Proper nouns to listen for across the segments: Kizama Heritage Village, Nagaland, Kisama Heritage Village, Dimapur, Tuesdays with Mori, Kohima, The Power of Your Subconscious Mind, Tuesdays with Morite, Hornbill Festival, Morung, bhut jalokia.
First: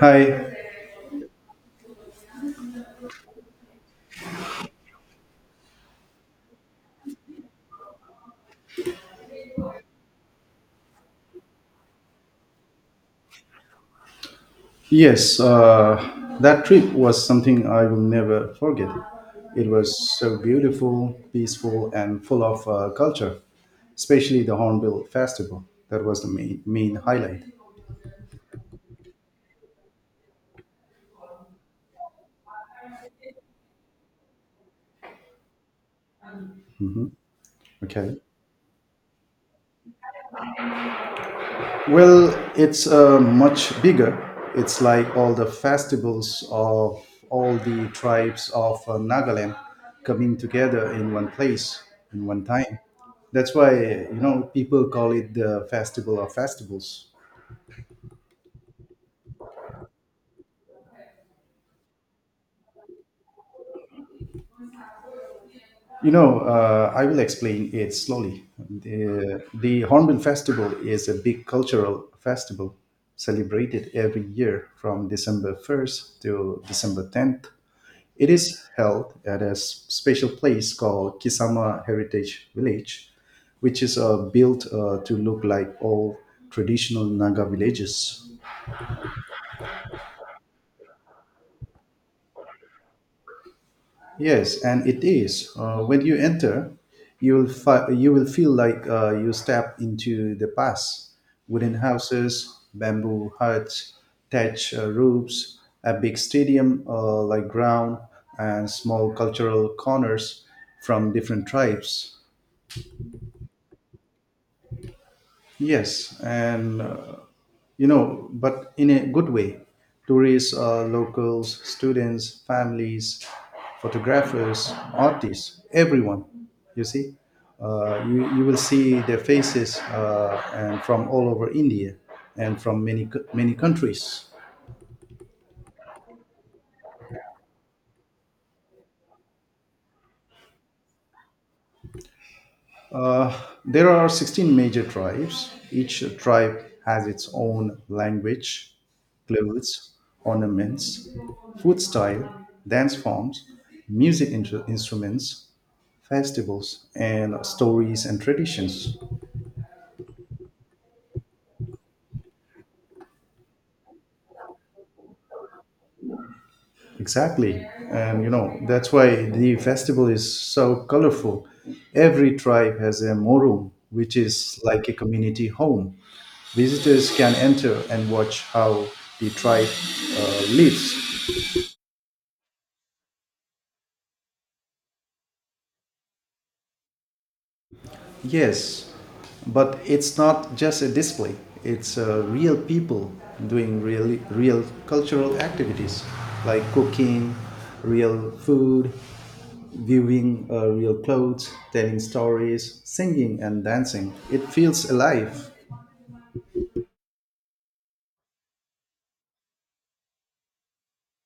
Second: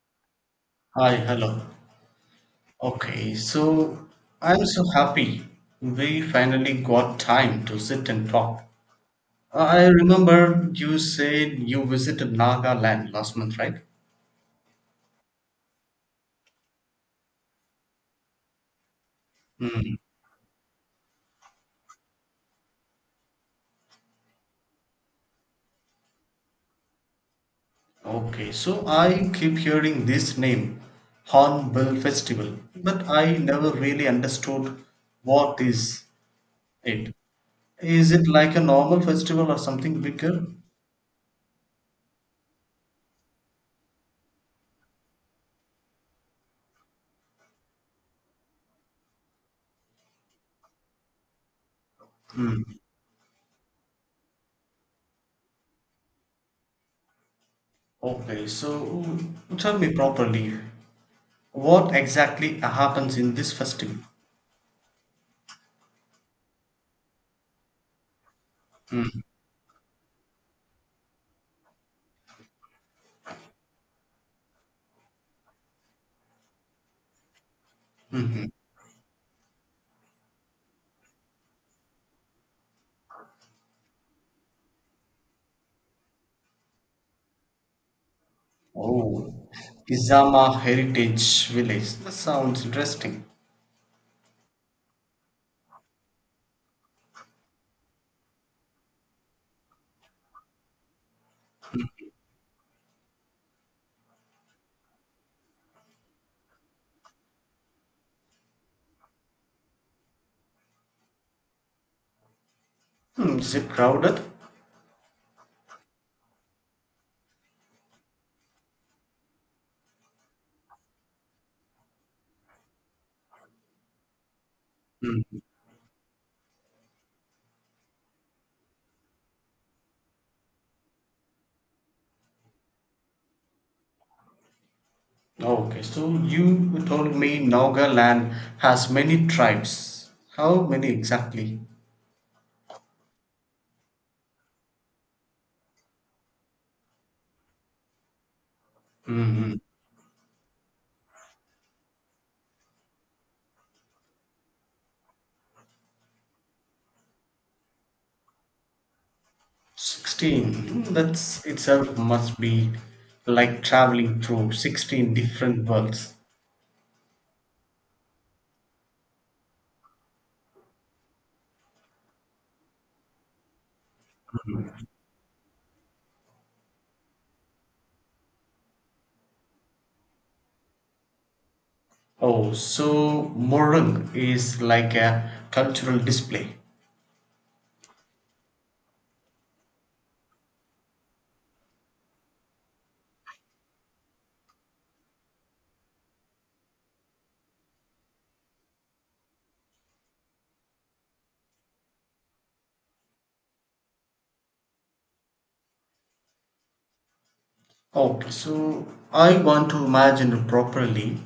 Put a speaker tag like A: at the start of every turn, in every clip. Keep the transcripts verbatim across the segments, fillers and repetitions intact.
A: Hi.
B: Hi, hello. Okay, so I'm so happy we finally got time to sit and talk. I remember you said you visited Nagaland last month, right?
A: Yes, uh, that trip was something I will never forget. It
B: Hmm.
A: was so beautiful, peaceful, and full of uh, culture, especially the Hornbill Festival. That was the main, main highlight.
B: Okay, so I keep hearing this name, Hornbill Festival, but I never really understood what is it. Is
A: Okay.
B: it like a normal festival or something bigger?
A: Well, it's uh, much bigger. It's like all the festivals of all the tribes of uh, Nagaland coming together in one place, in one time. That's why, you know, people call it the Festival of Festivals.
B: Okay, so tell me properly, what exactly happens in this festival?
A: You know, uh, I will explain it slowly.
B: Mhm,
A: The, the Hornbill Festival is a big cultural festival celebrated every year from December first to December tenth. It
B: mhm.
A: is held at a s- special place called Kisama Heritage Village, which is uh, built uh, to look like old traditional Naga villages.
B: Oh, Kizama Heritage Village. That sounds interesting.
A: Yes, and it is. Uh, when you enter, you will fi- you will feel like uh, you step into the past. Wooden houses, bamboo huts, thatch uh, roofs, a big stadium uh, like ground, and small cultural corners from different tribes.
B: Hmm, is it crowded?
A: Yes, and uh, you know, but in a good way. Tourists, uh, locals, students, families, photographers,
B: Hmm.
A: artists, everyone, you see. Uh, you, you will see their faces uh, and from all over India and from many, co- many countries.
B: Okay, so you told me Nagaland has many tribes. How many exactly?
A: Uh, there are sixteen major tribes. Each tribe has its own language,
B: Hmm.
A: clothes, ornaments, food style, dance forms, music in- instruments, festivals and stories and traditions.
B: sixteen. Hmm, that's itself must be like traveling through sixteen different worlds.
A: Exactly, and you know that's why the festival is so colorful. Every tribe has a morum, which is like a community home. Visitors can enter and watch how the tribe uh, lives.
B: Oh, so Morung is like a cultural display.
A: Yes, but it's not just a display. It's uh, real people doing real, real cultural activities like cooking, real food, viewing uh, real clothes, telling stories, singing and dancing. It feels alive.
B: Okay, so I want to imagine properly.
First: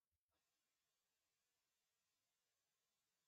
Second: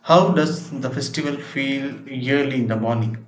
B: How does the festival feel yearly in the morning?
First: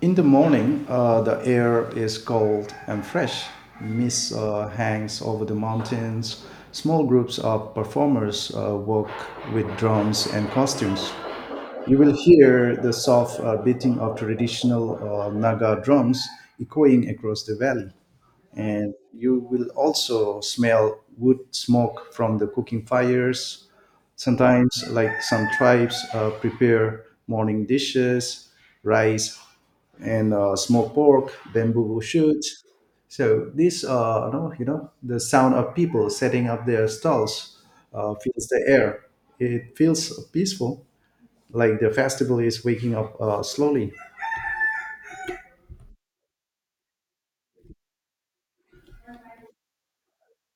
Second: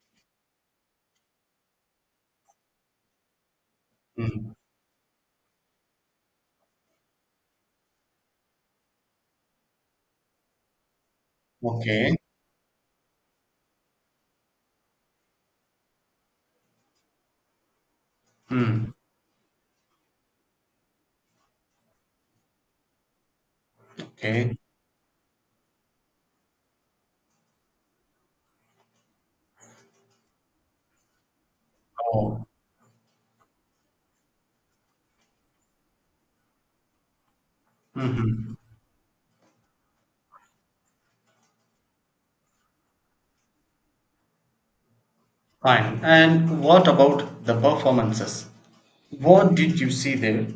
A: In the morning, uh, the air is cold and fresh. Mist
B: Mm.
A: uh, hangs over the mountains. Small groups of performers uh, work with drums and costumes. You
B: Okay.
A: will hear the soft uh, beating of traditional uh, Naga drums echoing across the valley.
B: Mm.
A: And you will also smell wood smoke from the cooking fires.
B: Okay.
A: Sometimes, like some tribes, uh, prepare morning dishes, rice, and uh, smoked pork, bamboo
B: Oh.
A: shoots. So this, uh, no, you know, the sound of people setting up their stalls uh, fills
B: Hmm.
A: the air. It feels peaceful, like the festival is waking up uh, slowly.
B: Fine. And what about the performances? What did you see there?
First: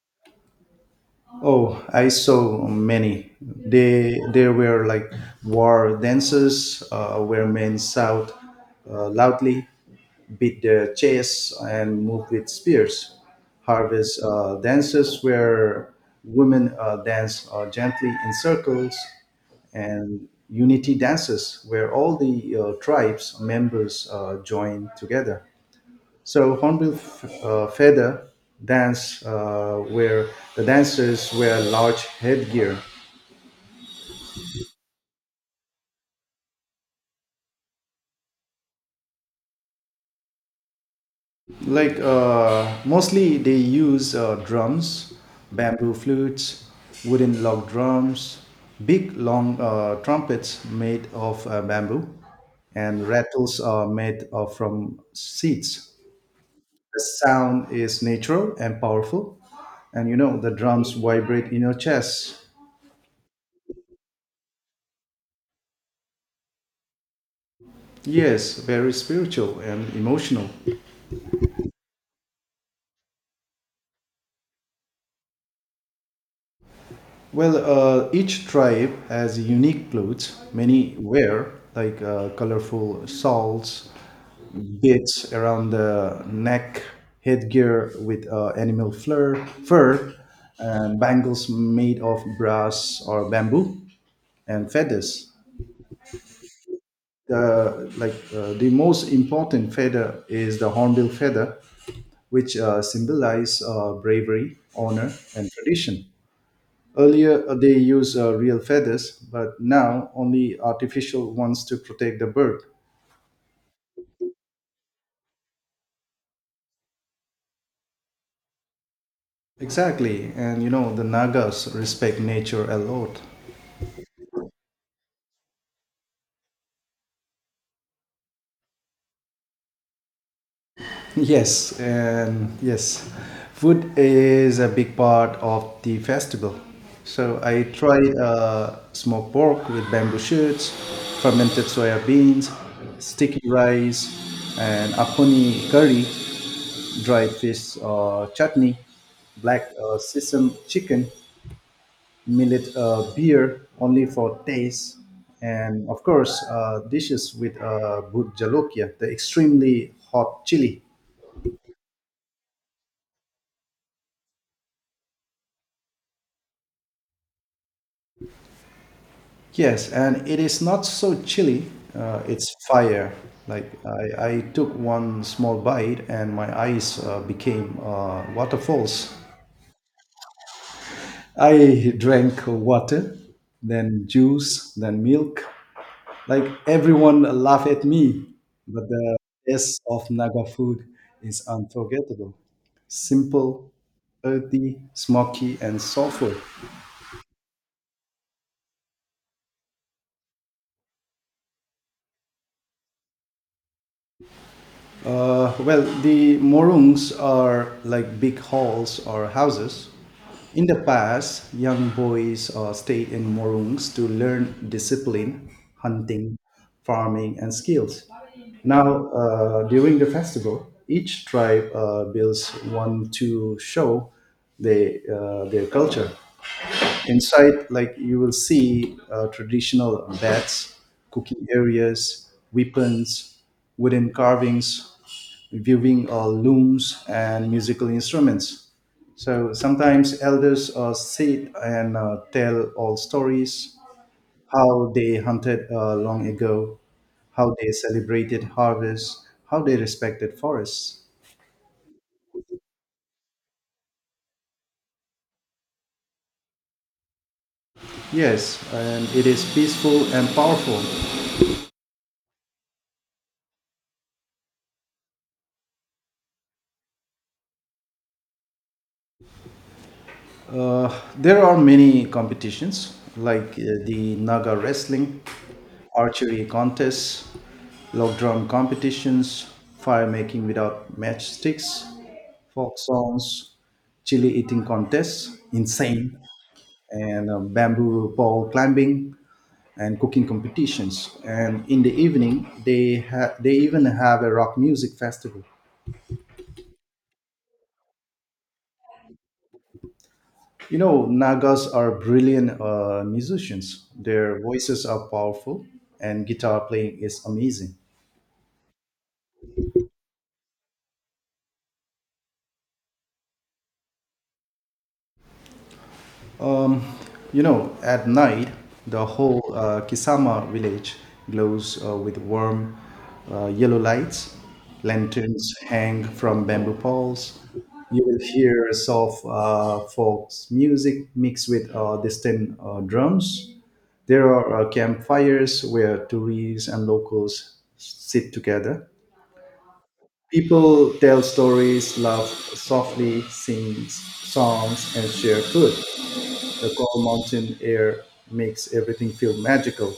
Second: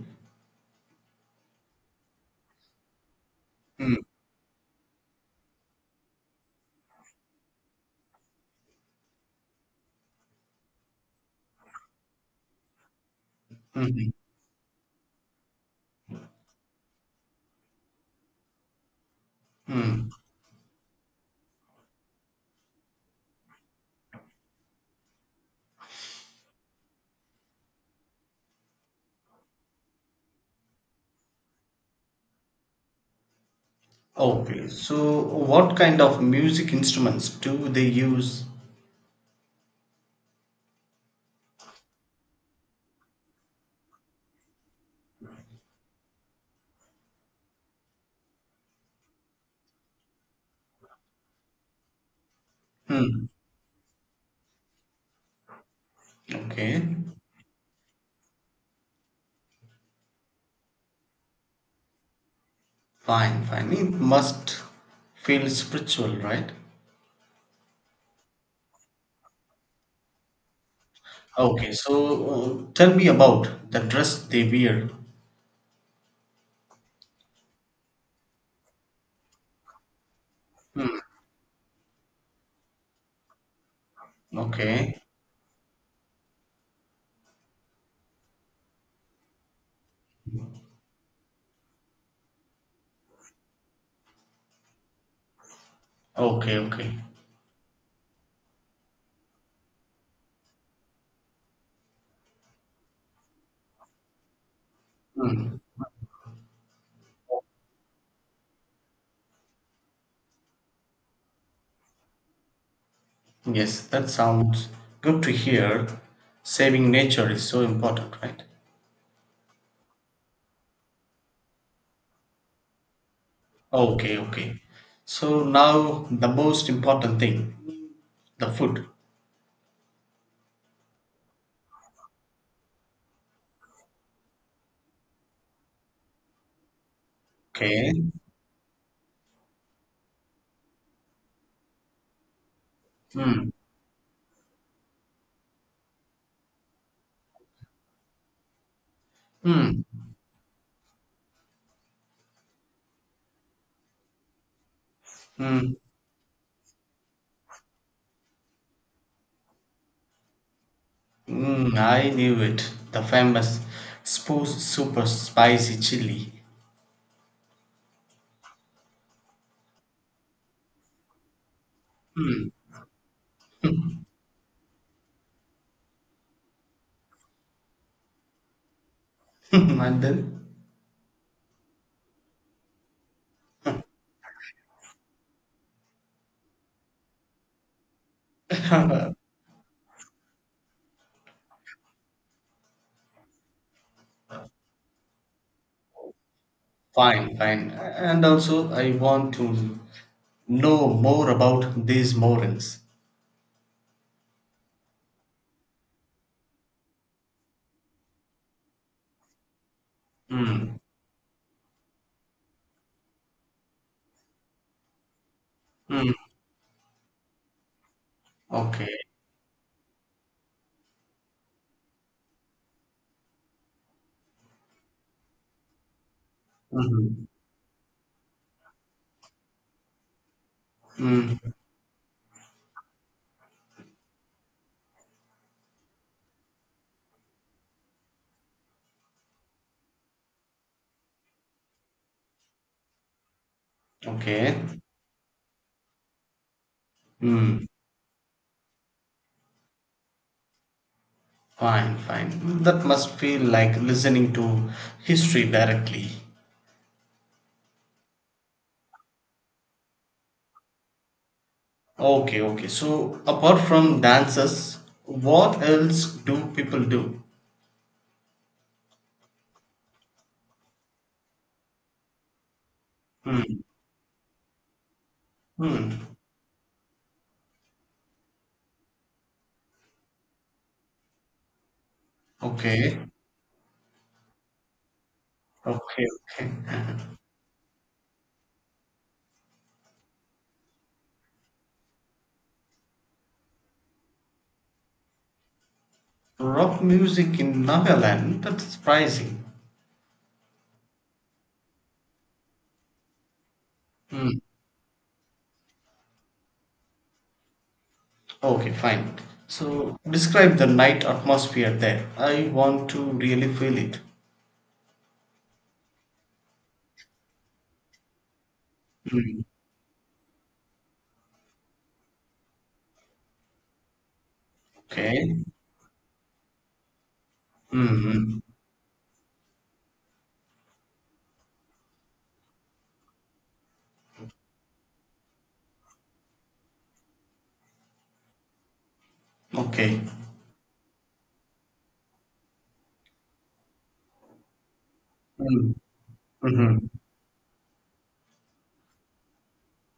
A: Oh, I saw many.
B: Mm.
A: They there were like war dances uh, where men shout uh, loudly, beat their chests, and move with spears.
B: Hmm.
A: Harvest uh, dances where women uh, dance uh, gently in circles,
B: Mm.
A: and unity dances where all the uh, tribes members uh, join together. So hornbill f- uh, feather dance, uh, where the dancers wear large headgear.
B: Okay. So what kind of music instruments do they use?
A: Like uh, mostly they use uh, drums, bamboo flutes, wooden log drums, big long uh, trumpets made of uh, bamboo, and
B: Mm.
A: rattles are made of from seeds.
B: Okay.
A: The sound is natural and powerful, and you know the drums vibrate in your chest.
B: Fine. Fine. It must feel spiritual, right?
A: Yes, very spiritual and emotional.
B: Okay, so uh, tell me about the dress they wear.
A: Well, uh, each tribe has unique clothes.
B: Hmm,
A: Many wear like uh, colorful shawls,
B: okay,
A: bits around the neck, headgear with uh, animal fur, fur, and bangles made of brass or bamboo, and feathers.
B: okay, okay.
A: The like uh, the most important feather is the hornbill feather, which uh, symbolize uh, bravery, honor, and
B: Hmm.
A: tradition. Earlier, uh, they used uh, real feathers, but now only artificial ones to protect the bird.
B: Yes, that sounds good to hear. Saving nature is so important, right?
A: Exactly, and you know, the Nagas respect nature a lot.
B: Okay, okay. So now the most important thing, the food.
A: Yes, and yes, food is a big part of the festival. So I
B: Okay.
A: tried uh, smoked pork with bamboo shoots, fermented soya beans, sticky
B: Hmm.
A: rice, and aponi curry, dried fish uh, chutney, black
B: Hmm.
A: uh, sesame chicken, millet uh, beer only for taste,
B: Hmm.
A: and of course uh, dishes with uh, bhut jalokia, the extremely hot chili.
B: Mm, I knew it. The famous spo- super spicy chili.
A: Yes, and it is not so chilly. Uh,
B: Hmm.
A: it's fire. Like I, I took one small bite and my eyes uh, became uh, waterfalls.
B: And then?
A: I drank water, then juice, then milk. Like everyone laughed at me, but the taste of Naga food is unforgettable. Simple, earthy, smoky, and soulful.
B: Fine, fine. And also, I want to know more about these morals.
A: Uh, well, the morungs are like big halls or houses. In
B: Mm,
A: the past, young boys uh, stayed in morungs to learn discipline,
B: mm,
A: hunting, farming, and skills.
B: okay.
A: Now, uh, during the festival, each tribe uh, builds one to show they, uh, their culture.
B: Mm,
A: Inside, like, you will see uh, traditional beds, cooking
B: mm,
A: areas, weapons, wooden carvings, viewing uh, looms, and musical instruments. So sometimes elders uh, sit and uh, tell old stories:
B: okay.
A: how they hunted uh, long ago, how
B: Mm,
A: they celebrated harvests, how they respected forests.
B: fine, fine. That must feel like listening to history directly.
A: Yes, and it is peaceful and powerful.
B: Okay, okay. So, apart from dances, what else do people do?
A: Uh, there are many competitions like
B: Hmm.
A: uh, the Naga wrestling,
B: Hmm.
A: archery contests, log drum competitions, fire making without matchsticks, folk
B: Okay,
A: songs, chili eating contests,
B: okay.
A: insane, and uh, bamboo pole climbing and cooking competitions. And in the evening, they ha- they even have a rock music festival.
B: Rock music in Nagaland, that's surprising.
A: You know, Nagas are brilliant uh, musicians.
B: Hmm.
A: Their voices are powerful, and guitar playing is amazing.
B: Okay, fine. So describe the night atmosphere there. I want to really feel it.
A: Um, you know, at night, the
B: Mm.
A: whole uh, Kisama village glows uh, with warm uh, yellow lights.
B: Okay.
A: Lanterns hang from bamboo poles. You will
B: Mm-hmm.
A: hear soft uh, folk music mixed with uh, distant uh, drums. There are uh, campfires where tourists and locals sit together.
B: Okay.
A: People tell stories, laugh softly, sing songs, and share food.
B: Mm.
A: The
B: Mm-hmm.
A: cold mountain air makes everything feel magical.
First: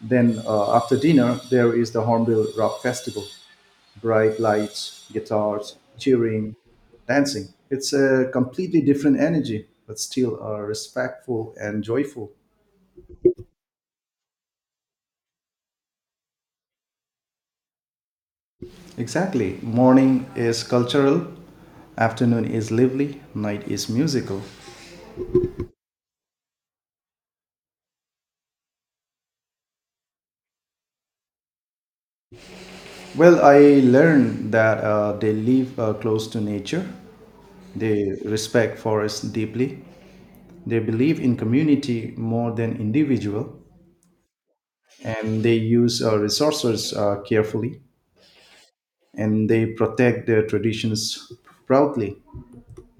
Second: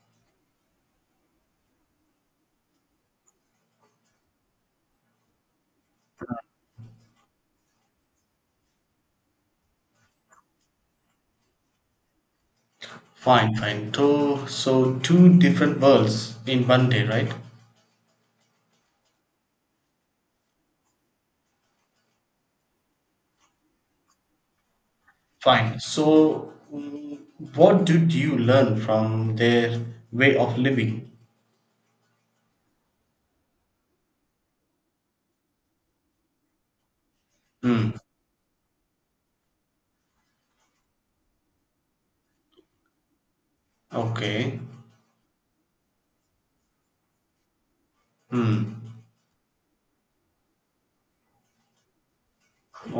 A: Then, uh, after dinner, there is the Hornbill Rock Festival: bright lights, guitars, cheering, dancing. It's a completely different energy, but still uh, respectful and joyful.
B: Fine, fine. So, so two different worlds in one day, right?
A: Exactly. Morning is cultural, afternoon is lively, night is musical.
B: Fine. So, mm, what did you learn from their way of living?
A: Well, I learned that uh, they live uh, close to nature.
B: Mm.
A: They respect forests deeply. They believe in community more than individual,
B: Okay.
A: and they use uh, resources uh, carefully.
B: Mm.
A: And they protect their traditions proudly.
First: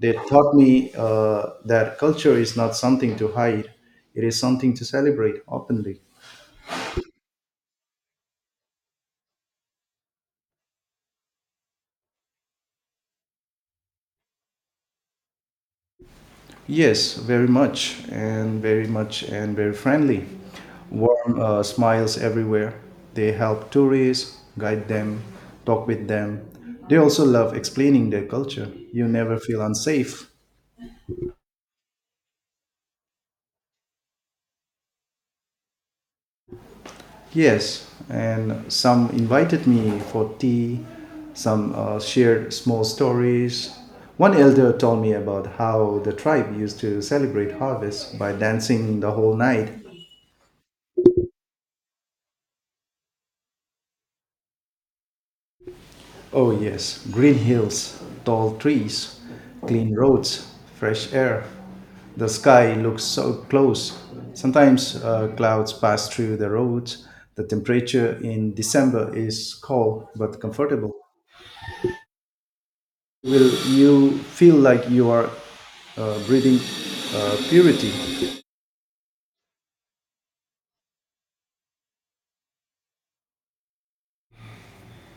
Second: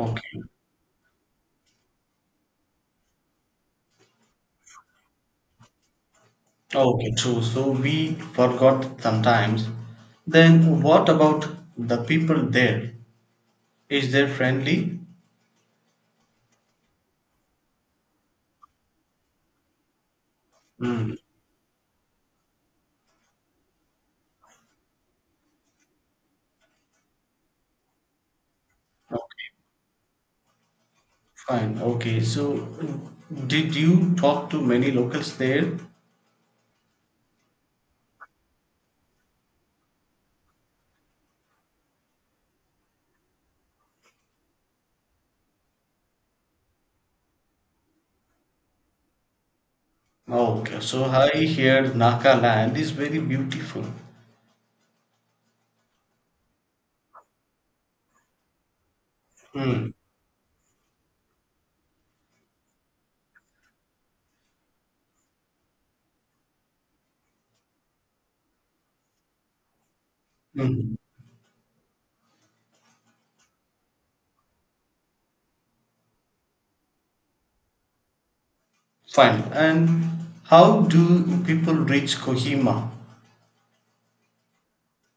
A: They taught me uh, that culture is not something to hide; it is something to celebrate openly.
B: Okay, true. So we forgot sometimes. Then what about the people there? Is they friendly?
A: Yes, very much, and very much, and very friendly.
B: Mm.
A: Warm uh, smiles everywhere. They help tourists, guide them, talk with them. They also love explaining their culture. You never
B: Okay,
A: feel unsafe.
B: fine. Okay, so did you talk to many locals there?
A: Yes, and some invited me for tea, some uh, shared small stories. One elder told me about how the tribe used to celebrate harvest by dancing the whole night.
B: Okay, so I hear Naka land is very beautiful.
A: Oh, yes, green hills, tall trees,
B: Mm.
A: clean roads, fresh air. The sky looks so close. Sometimes uh, clouds pass through the roads. The temperature in December is cold but comfortable.
B: Mm.
A: Will you feel like you are uh, breathing uh, purity?
B: Fine. And how do people reach Kohima?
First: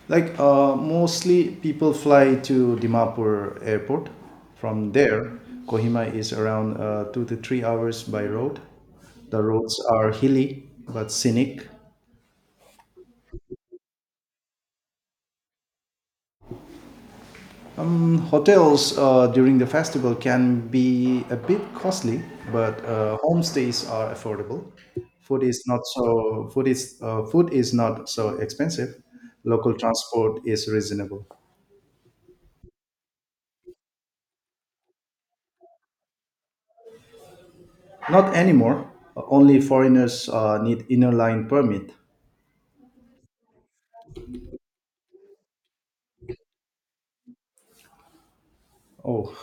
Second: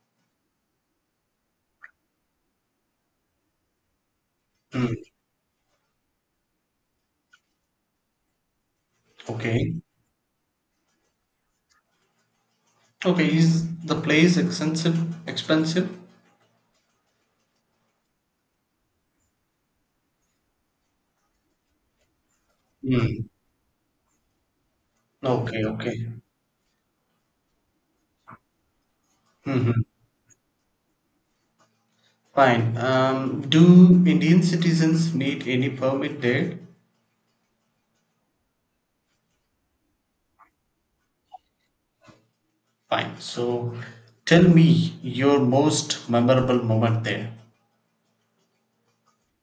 A: Like uh, mostly people fly to Dimapur airport. From
B: Mm.
A: there, Kohima is around uh, two to three hours by road. The
B: Okay.
A: roads are hilly but scenic.
B: Okay, is the place expensive? Expensive?
A: Hotels uh, during the festival can be a bit costly, but uh,
B: Mm.
A: homestays are affordable. Food
B: Okay,
A: is not
B: okay.
A: so food is uh, food is not so expensive.
B: Hmm.
A: Local transport is reasonable.
B: Fine. Um, do Indian citizens need any permit there?
A: Not anymore. Only foreigners uh, need inner line permit.
B: Fine. So tell me your most memorable moment there.
A: Oh,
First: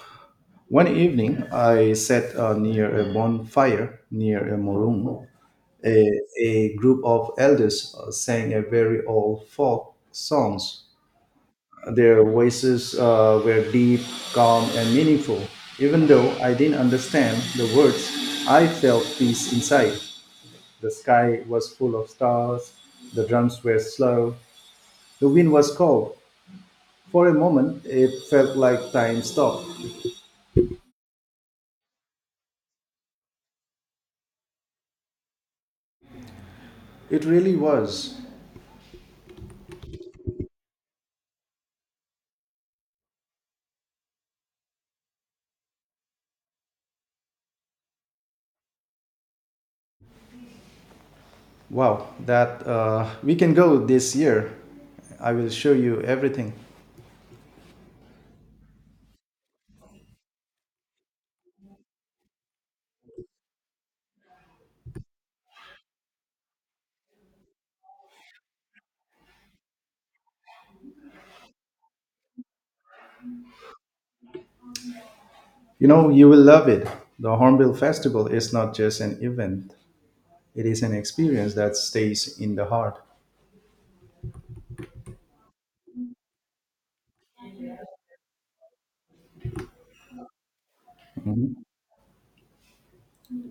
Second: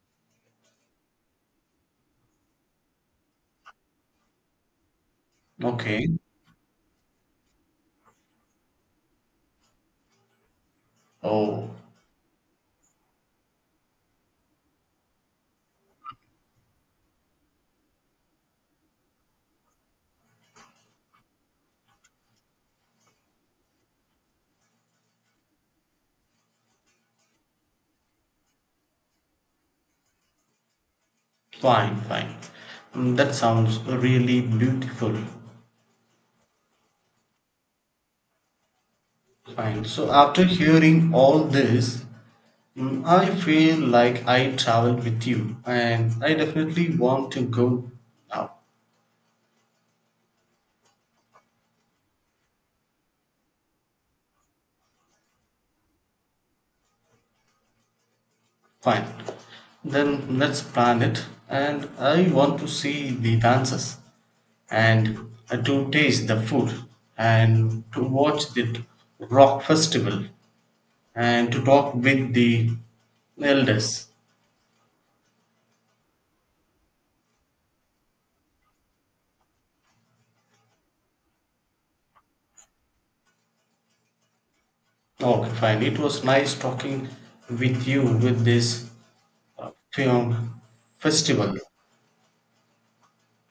A: one evening I sat uh, near a bonfire near a maroon.
B: Okay.
A: A, a group of elders uh, sang a very old folk songs.
B: Oh,
A: Their voices uh, were deep, calm, and meaningful. Even though I didn't understand the words, I felt peace inside. The sky was full of stars, the drums were slow, the wind was cold. For a moment, it felt like time stopped.
B: fine, fine. Mm, that sounds really beautiful.
A: It really was.
B: Fine. So after hearing all this, mm, I feel like I traveled with you and I definitely want to go now.
A: Wow, that uh, we can go this year. I will show you everything.
B: Fine. Then let's plan it. And I want to see the dances and uh, to taste the food and to watch the rock festival and to talk with the elders.
A: You know, you will love it. The Hornbill Festival is not just an event, it is an experience that stays in the heart.
B: Okay, fine. It was nice talking with you with this uh, film festival.
A: Mhm.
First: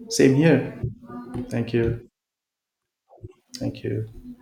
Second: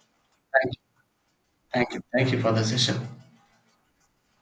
A: Same
B: Thank you.
A: here. Thank
B: Thank you.
A: you.
B: Thank you for the session.
A: Thank you.